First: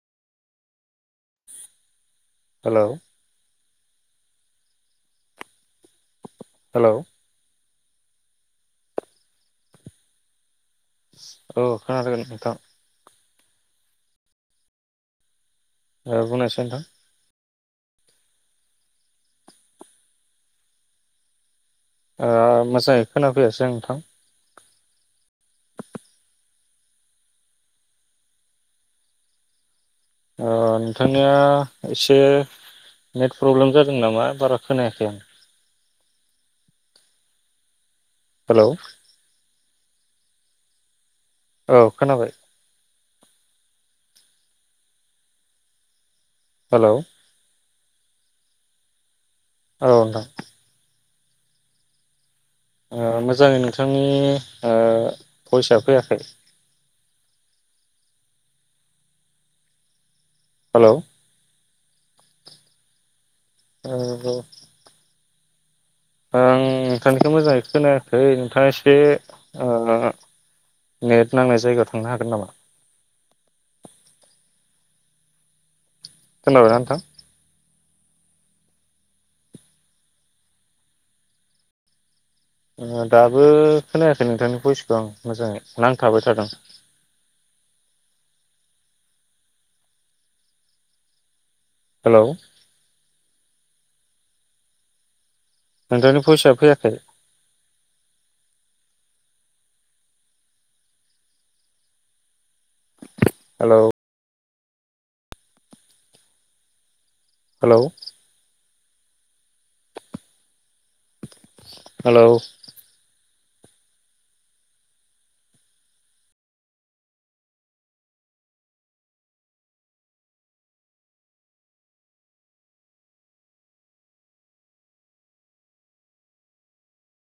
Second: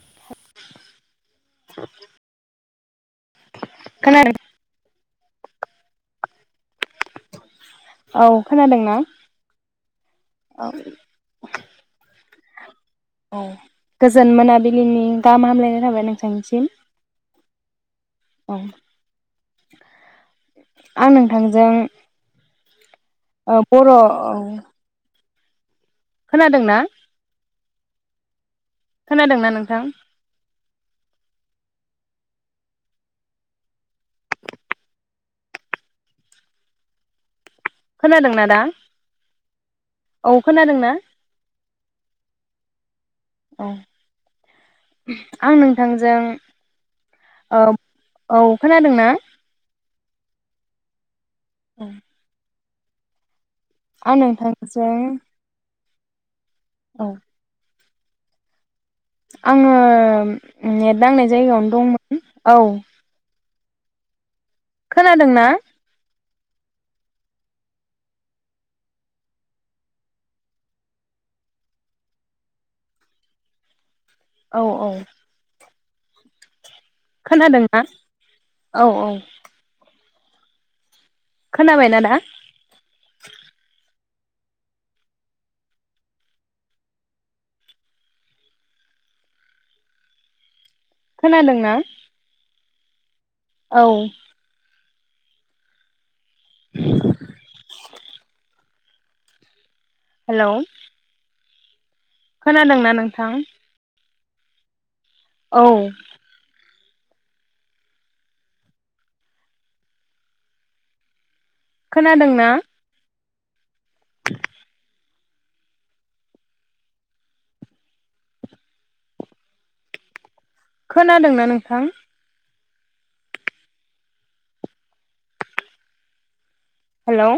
[unintelligible] हेल' खोनादों हेल' औ खोनादोंना? औ खोनादों नोथां। औ गोजोन मोनाबिलिनि गाहाम हामलाय [unintelligible] ओ बुंनायसाय नोंथां नोंसांनिसिम। आं नोंथांजों ओ मोजाङै ओ खोनाफैयासै आं बर' नोंथां। औ खोनादों ना? खोनादोंना नोंथां? अ नोंथांनिया एसे नेट प्रब्लेम जादों नामा बारा खोनायाखै आं। खोनादोंना दा हेलौ औ खोनादोंना? औ खोनाबाय। औ आं नोंथांजों हेल' औ औ खोनादों ना? औ नोंथां। औ। ओ मोजांयै नोंथां आं ओ नोंथांजों भइसा फैयाखै। [inaudible] औ। आङो हेलौ नेट नांनाय जायगायावनो दंमोन औ। [unintelligible] खोनादों ना? आं नोंथांनिखौ मोजाङै खोनायाखै नोंथाङा एसे ओ नेट नांनाय जायगायाव थांनो हागोन नामा? औ औ। खोनाबाइना नों खोनादों। औ औ। खोनाबायना दा? ओ दाबो खोनायाखै नोंथांनि भयइसखौ आं मोजाङै नांथाबाय थादों। खोनादों हेलौ। औ। नोंथांनि भयसा फैयाखै। हेलौ। खोनादोंना नों थां। हेलौ औ। हेलौ। हेलौ खोनादोंना? खोनादोंना नोंथां? हेलौ।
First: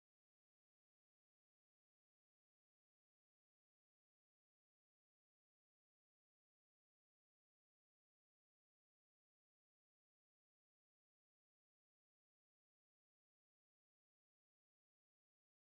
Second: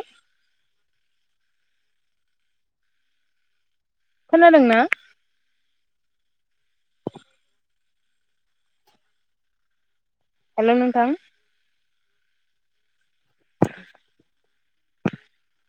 खोनादोंना? हेलौ नोंथां। [inaudible]